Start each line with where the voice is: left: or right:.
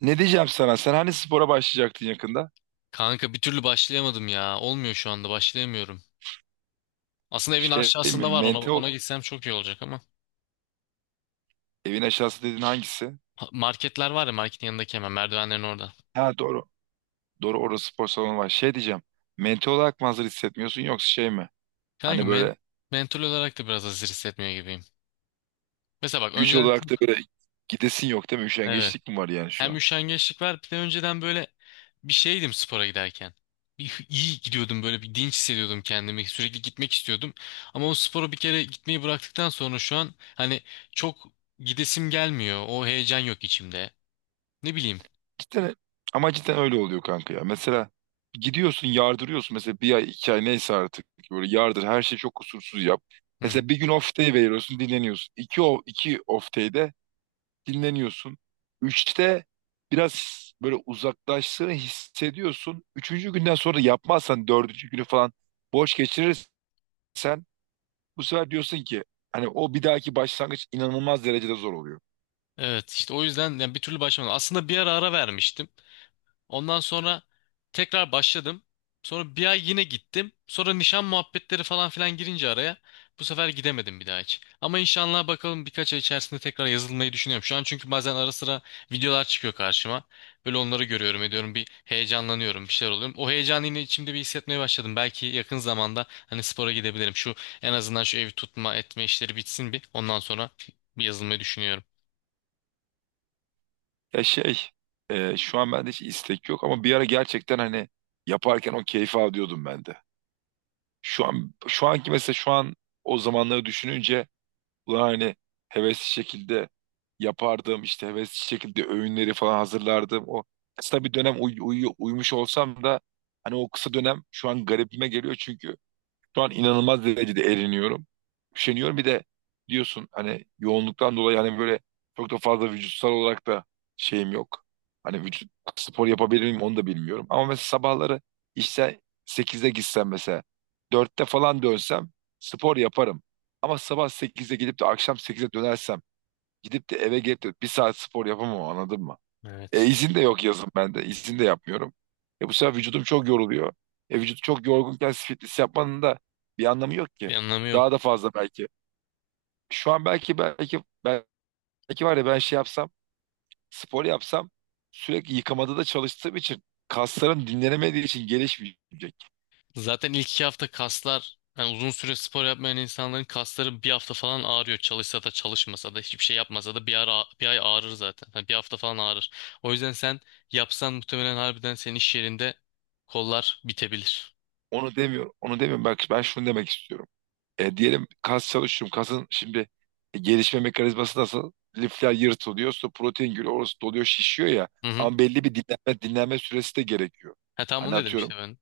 right: Ne diyeceğim sana? Sen hani spora başlayacaktın yakında?
left: Kanka bir türlü başlayamadım ya. Olmuyor şu anda başlayamıyorum. Aslında evin
right: Şey mi?
left: aşağısında var ona
right: Mental
left: ona gitsem çok iyi olacak ama.
right: evin aşağısı dediğin hangisi?
left: Marketler var ya marketin yanındaki hemen merdivenlerin orada.
right: Ha doğru. Doğru orada spor salonu var. Şey diyeceğim. Mental olarak mı hazır hissetmiyorsun yoksa şey mi?
left: Kanka
right: Hani böyle
left: mental olarak da biraz hazır hissetmiyor gibiyim. Mesela bak
right: güç
left: önceden
right: olarak da
left: çok
right: böyle gidesin yok değil mi?
left: evet
right: Üşengeçlik mi var yani şu
left: hem
right: an?
left: üşengeçlik var, bir de önceden böyle bir şeydim spora giderken. Bir, iyi gidiyordum, böyle bir dinç hissediyordum kendimi, sürekli gitmek istiyordum. Ama o spora bir kere gitmeyi bıraktıktan sonra şu an hani çok gidesim gelmiyor, o heyecan yok içimde. Ne bileyim.
right: Cidden, ama cidden öyle oluyor kanka ya. Mesela gidiyorsun yardırıyorsun. Mesela bir ay 2 ay neyse artık. Böyle yardır her şeyi çok kusursuz yap. Mesela bir gün off day veriyorsun dinleniyorsun. İki off day'de dinleniyorsun. Üçte biraz böyle uzaklaştığını hissediyorsun. Üçüncü günden sonra yapmazsan dördüncü günü falan boş geçirirsen bu sefer diyorsun ki hani o bir dahaki başlangıç inanılmaz derecede zor oluyor.
left: Evet, işte o yüzden yani bir türlü başlamadım. Aslında bir ara ara vermiştim. Ondan sonra tekrar başladım. Sonra bir ay yine gittim. Sonra nişan muhabbetleri falan filan girince araya bu sefer gidemedim bir daha hiç. Ama inşallah bakalım birkaç ay içerisinde tekrar yazılmayı düşünüyorum. Şu an çünkü bazen ara sıra videolar çıkıyor karşıma. Böyle onları görüyorum ediyorum, bir heyecanlanıyorum, bir şeyler oluyorum. O heyecanı yine içimde bir hissetmeye başladım. Belki yakın zamanda hani spora gidebilirim. Şu en azından şu evi tutma etme işleri bitsin bir. Ondan sonra bir yazılmayı düşünüyorum.
right: Ya şey şu an bende hiç istek yok ama bir ara gerçekten hani yaparken o keyfi alıyordum ben de. Şu an şu anki mesela şu an o zamanları düşününce ulan hani hevesli şekilde yapardım işte hevesli şekilde öğünleri falan hazırlardım. O kısa bir dönem uyumuş olsam da hani o kısa dönem şu an garibime geliyor çünkü şu an inanılmaz derecede eriniyorum. Üşeniyorum. Bir de diyorsun hani yoğunluktan dolayı hani böyle çok da fazla vücutsal olarak da şeyim yok. Hani vücut spor yapabilir miyim onu da bilmiyorum. Ama mesela sabahları işte 8'de gitsem mesela 4'te falan dönsem spor yaparım. Ama sabah sekizde gidip de akşam 8'de dönersem gidip de eve gelip de bir saat spor yapamam anladın mı?
left: Evet.
right: İzin de yok yazın bende. İzin de yapmıyorum. Bu sefer vücudum çok yoruluyor. Vücut çok yorgunken fitness yapmanın da bir anlamı yok ki.
left: Bir anlamı yok.
right: Daha da fazla belki. Şu an belki var ya ben şey yapsam, spor yapsam sürekli yıkamada da çalıştığım için kaslarım dinlenemediği için gelişmeyecek.
left: Zaten ilk 2 hafta kaslar, yani uzun süre spor yapmayan insanların kasları bir hafta falan ağrıyor. Çalışsa da çalışmasa da hiçbir şey yapmasa da bir ara, bir ay ağrır zaten. Yani bir hafta falan ağrır. O yüzden sen yapsan muhtemelen harbiden senin iş yerinde kollar bitebilir.
right: Onu demiyorum. Onu demiyorum. Bak ben şunu demek istiyorum. Diyelim kas çalışıyorum. Kasın şimdi gelişme mekanizması nasıl? Lifler yırtılıyor. Sonra protein giriyor. Orası doluyor, şişiyor ya.
left: Hı hı.
right: Ama belli bir dinlenme süresi de gerekiyor.
left: Ha tamam,
right: Hani
left: onu dedim
right: atıyorum.
left: işte ben.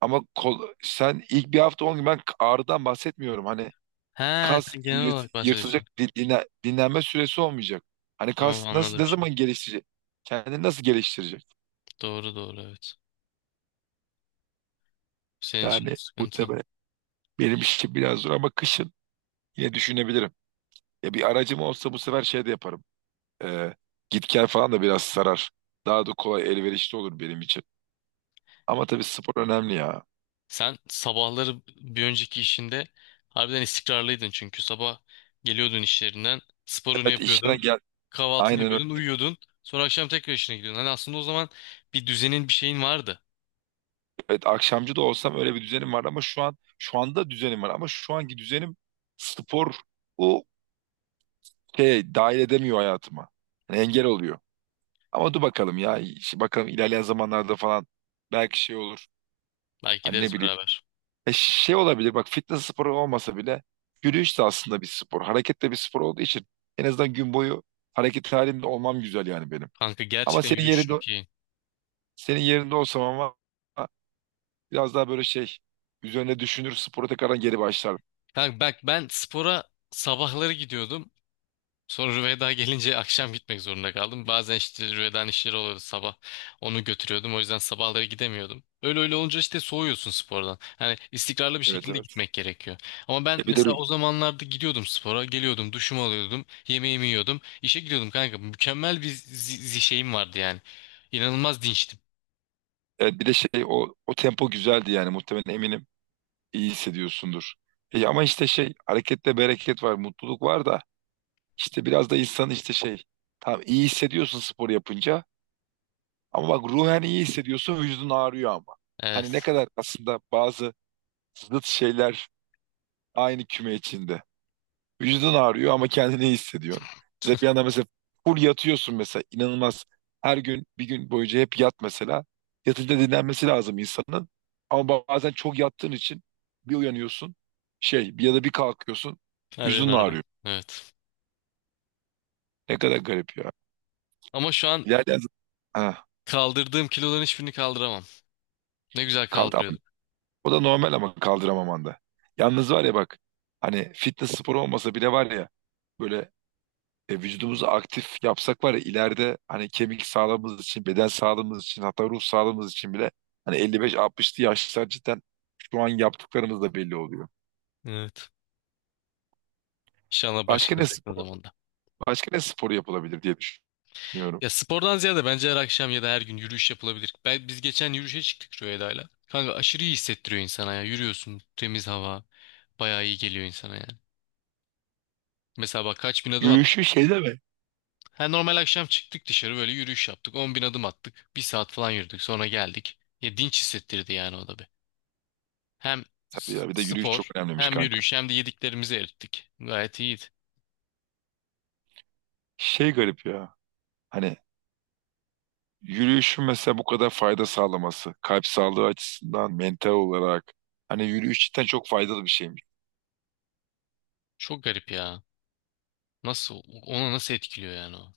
right: Ama kol, sen ilk bir hafta 10 gün ben ağrıdan bahsetmiyorum. Hani
left: Ha,
right: kas
left: sen genel
right: yırt-
left: olarak bahsediyorsun.
right: yırtılacak dinlenme süresi olmayacak. Hani
left: Tamam,
right: kas nasıl
left: anladım
right: ne
left: şimdi.
right: zaman geliştirecek? Kendini nasıl geliştirecek?
left: Doğru doğru, evet. Senin için de
right: Yani bu
left: sıkıntı.
right: tabii benim işim biraz zor ama kışın yine düşünebilirim. Ya bir aracım olsa bu sefer şey de yaparım. Ee, Git gel falan da biraz sarar. Daha da kolay elverişli olur benim için. Ama tabii spor önemli ya.
left: Sen sabahları bir önceki işinde harbiden istikrarlıydın, çünkü sabah geliyordun işlerinden, sporunu
right: Evet işten
left: yapıyordun,
right: gel.
left: kahvaltını
right: Aynen öyle.
left: yapıyordun, uyuyordun. Sonra akşam tekrar işine gidiyordun. Hani aslında o zaman bir düzenin, bir şeyin vardı.
right: Evet akşamcı da olsam öyle bir düzenim var ama şu an şu anda düzenim var ama şu anki düzenim spor o şey dahil edemiyor hayatıma. Yani engel oluyor. Ama dur bakalım ya. İşte bakalım ilerleyen zamanlarda falan belki şey olur.
left: Belki
right: Hani ne
left: gideriz
right: bileyim.
left: beraber.
right: Şey olabilir, bak, fitness sporu olmasa bile yürüyüş de aslında bir spor. Hareket de bir spor olduğu için en azından gün boyu hareket halinde olmam güzel yani benim.
left: Kanka,
right: Ama
left: gerçekten
right: senin
left: yürüyüş
right: yerinde
left: çok iyi.
right: senin yerinde olsam ama biraz daha böyle şey üzerine düşünür spora tekrardan geri başlardım.
left: Kanka bak, ben spora sabahları gidiyordum. Sonra Rüveyda gelince akşam gitmek zorunda kaldım. Bazen işte Rüveyda'nın işleri oluyordu sabah. Onu götürüyordum. O yüzden sabahları gidemiyordum. Öyle öyle olunca işte soğuyorsun spordan. Hani istikrarlı bir
right: Evet
left: şekilde
right: evet.
left: gitmek gerekiyor. Ama ben
right: Bir
left: mesela
right: de
left: o zamanlarda gidiyordum spora. Geliyordum, duşumu alıyordum, yemeğimi yiyordum, işe gidiyordum kanka. Mükemmel bir şeyim vardı yani. İnanılmaz dinçtim.
right: evet, bir de şey o tempo güzeldi yani muhtemelen eminim iyi hissediyorsundur. Ama işte şey harekette bereket var, mutluluk var da işte biraz da insan işte şey tam iyi hissediyorsun spor yapınca. Ama bak ruhen iyi hissediyorsun, vücudun ağrıyor ama. Hani ne
left: Evet.
right: kadar aslında bazı zıt şeyler aynı küme içinde. Vücudun ağrıyor ama kendini iyi hissediyorsun. Ya da bir anda mesela full yatıyorsun mesela inanılmaz. Her gün bir gün boyunca hep yat mesela. Yatınca dinlenmesi lazım insanın. Ama bazen çok yattığın için bir uyanıyorsun şey bir ya da bir kalkıyorsun
left: Harbiden
right: vücudun
left: harbiden.
right: ağrıyor.
left: Evet.
right: Ne kadar garip ya.
left: Ama şu an
right: Ha,
left: kaldırdığım kiloların hiçbirini kaldıramam. Ne güzel
right: kaldı
left: kaldırıyordum.
right: o da normal ama kaldıramamanda. Yalnız var ya bak hani fitness sporu olmasa bile var ya böyle vücudumuzu aktif yapsak var ya ileride hani kemik sağlığımız için, beden sağlığımız için hatta ruh sağlığımız için bile hani 55-60'lı yaşlar cidden şu an yaptıklarımız da belli oluyor.
left: Evet. İnşallah
right: Başka ne
left: başarırız yakın
right: sp-
left: zamanda.
right: başka ne sporu yapılabilir diye düşünüyorum.
left: Ya spordan ziyade bence her akşam ya da her gün yürüyüş yapılabilir. Ben, biz geçen yürüyüşe çıktık Rüyayda'yla. Kanka aşırı iyi hissettiriyor insana ya. Yürüyorsun, temiz hava. Bayağı iyi geliyor insana yani. Mesela bak kaç bin adım
right: Yürüyüşü
left: atmıştık.
right: şey de mi?
left: Ha, normal akşam çıktık dışarı, böyle yürüyüş yaptık. 10.000 adım attık. Bir saat falan yürüdük, sonra geldik. Ya dinç hissettirdi yani, o da bir. Hem
right: Tabii ya bir de yürüyüş çok
left: spor,
right: önemliymiş
left: hem
right: kanka.
left: yürüyüş, hem de yediklerimizi erittik. Gayet iyiydi.
right: Şey garip ya. Hani yürüyüşün mesela bu kadar fayda sağlaması, kalp sağlığı açısından, mental olarak. Hani yürüyüş cidden çok faydalı bir şeymiş.
left: Çok garip ya. Nasıl, onu nasıl etkiliyor yani o?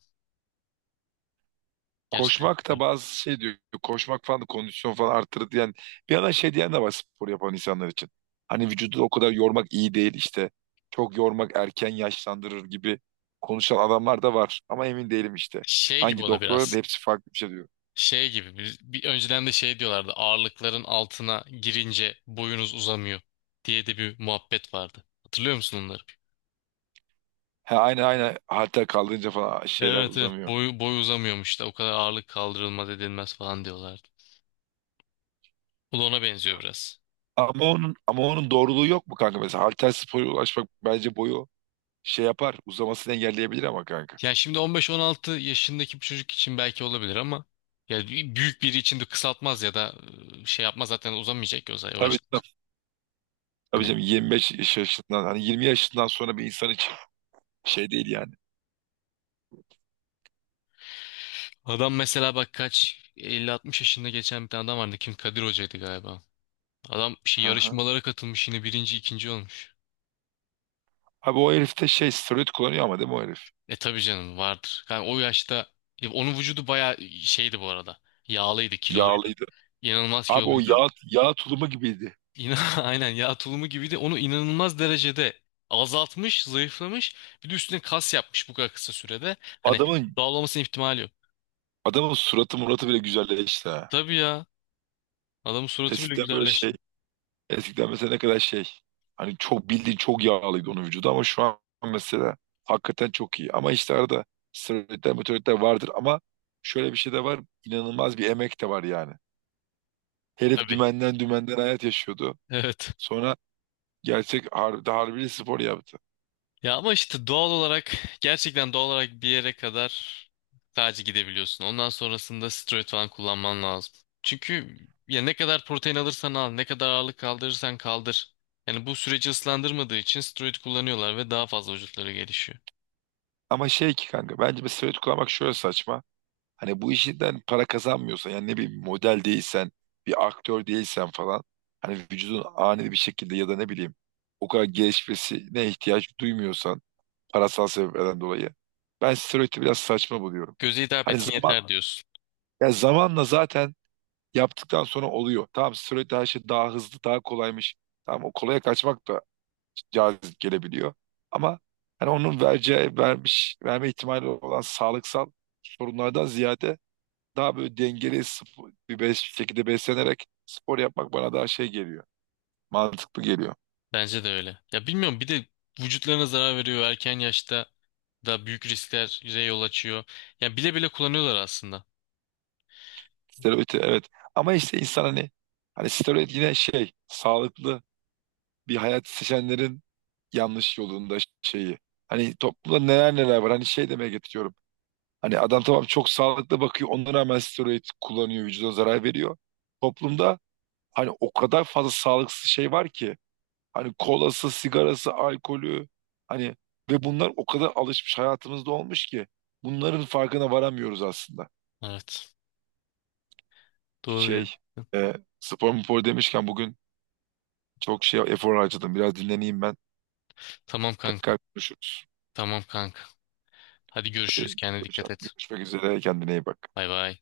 left: Gerçekten çok
right: Koşmak da
left: garip.
right: bazı şey diyor, koşmak falan da kondisyon falan arttırır diyen, bir yandan şey diyen de var spor yapan insanlar için. Hani vücudu o kadar yormak iyi değil işte, çok yormak erken yaşlandırır gibi konuşan adamlar da var. Ama emin değilim işte.
left: Şey gibi
right: Hangi
left: o da
right: doktorların da
left: biraz.
right: hepsi farklı bir şey diyor.
left: Şey gibi bir, önceden de şey diyorlardı, ağırlıkların altına girince boyunuz uzamıyor diye de bir muhabbet vardı. Hatırlıyor musun onları?
right: Ha, aynı aynı halter kaldırınca falan şeyler
left: Evet evet,
right: uzamıyor.
left: boy uzamıyormuş da, o kadar ağırlık kaldırılmaz edilmez falan diyorlardı. Bu da ona benziyor biraz.
right: Ama onun doğruluğu yok mu kanka? Mesela Halterspor'a ulaşmak bence boyu şey yapar, uzamasını engelleyebilir ama kanka.
left: Yani şimdi 15-16 yaşındaki bir çocuk için belki olabilir ama ya büyük biri için de kısaltmaz ya da şey yapmaz, zaten uzamayacak ki o zaman yavaş.
right: Tabii tabii, tabii
left: Hani
right: canım 25 yaşından hani 20 yaşından sonra bir insan için şey değil yani.
left: adam, mesela bak kaç, 50-60 yaşında geçen bir tane adam vardı, kim, Kadir Hoca'ydı galiba. Adam şey,
right: Hı hı.
left: yarışmalara katılmış, yine birinci ikinci olmuş.
right: Abi o herif de şey steroid kullanıyor ama değil mi o herif?
left: E tabii canım, vardır. Yani o yaşta ya onun vücudu bayağı şeydi bu arada. Yağlıydı, kiloluydu.
right: Yağlıydı.
left: İnanılmaz
right: Abi o
left: kiloluydu.
right: yağ tulumu gibiydi.
left: İna aynen yağ tulumu gibiydi. Onu inanılmaz derecede azaltmış, zayıflamış. Bir de üstüne kas yapmış bu kadar kısa sürede. Hani
right: Adamın
left: dağılmasının ihtimali yok.
right: adamın suratı muratı bile güzelleşti ha.
left: Tabii ya. Adamın suratı bile
right: Eskiden böyle şey
left: güzelleşti.
right: Eskiden mesela ne kadar şey hani çok bildiğin çok yağlıydı onun vücudu ama şu an mesela hakikaten çok iyi. Ama işte arada steroidler meteoritler vardır ama şöyle bir şey de var inanılmaz bir emek de var yani. Herif
left: Tabii.
right: dümenden dümenden hayat yaşıyordu.
left: Evet.
right: Sonra gerçek harbi, spor yaptı.
left: Ya ama işte doğal olarak, gerçekten doğal olarak bir yere kadar sadece gidebiliyorsun. Ondan sonrasında steroid falan kullanman lazım. Çünkü ya ne kadar protein alırsan al, ne kadar ağırlık kaldırırsan kaldır. Yani bu süreci ıslandırmadığı için steroid kullanıyorlar ve daha fazla vücutları gelişiyor.
right: Ama şey ki kanka bence bir steroid kullanmak şöyle saçma. Hani bu işinden para kazanmıyorsan yani ne bileyim model değilsen bir aktör değilsen falan hani vücudun ani bir şekilde ya da ne bileyim o kadar gelişmesine ihtiyaç duymuyorsan parasal sebeplerden dolayı ben steroidi biraz saçma buluyorum.
left: Göze hitap
right: Hani
left: etsin yeter diyorsun.
right: ya zamanla zaten yaptıktan sonra oluyor. Tamam steroid her şey daha hızlı daha kolaymış. Tamam o kolaya kaçmak da cazip gelebiliyor. Ama hani onun vereceği vermiş verme ihtimali olan sağlıksal sorunlardan ziyade daha böyle dengeli bir beş şekilde beslenerek spor yapmak bana daha şey geliyor. Mantıklı geliyor.
left: Bence de öyle. Ya bilmiyorum, bir de vücutlarına zarar veriyor, erken yaşta da büyük risklere yol açıyor. Ya bile bile kullanıyorlar aslında.
right: Steroid evet. Ama işte insan hani steroid yine şey sağlıklı bir hayat seçenlerin yanlış yolunda şeyi. Hani toplumda neler neler var. Hani şey demeye getiriyorum. Hani adam tamam çok sağlıklı bakıyor. Ona rağmen steroid kullanıyor. Vücuda zarar veriyor. Toplumda hani o kadar fazla sağlıksız şey var ki. Hani kolası, sigarası, alkolü hani ve bunlar o kadar alışmış hayatımızda olmuş ki bunların farkına varamıyoruz aslında.
left: Evet. Doğru,
right: Şey,
left: gerçekten.
right: e, spor spor demişken bugün çok şey efor harcadım. Biraz dinleneyim ben.
left: Tamam kanka.
right: Tekrar konuşuruz.
left: Tamam kanka. Hadi görüşürüz.
right: Hadi
left: Kendine dikkat et.
right: görüşmek üzere. Kendine iyi bak.
left: Bay bay.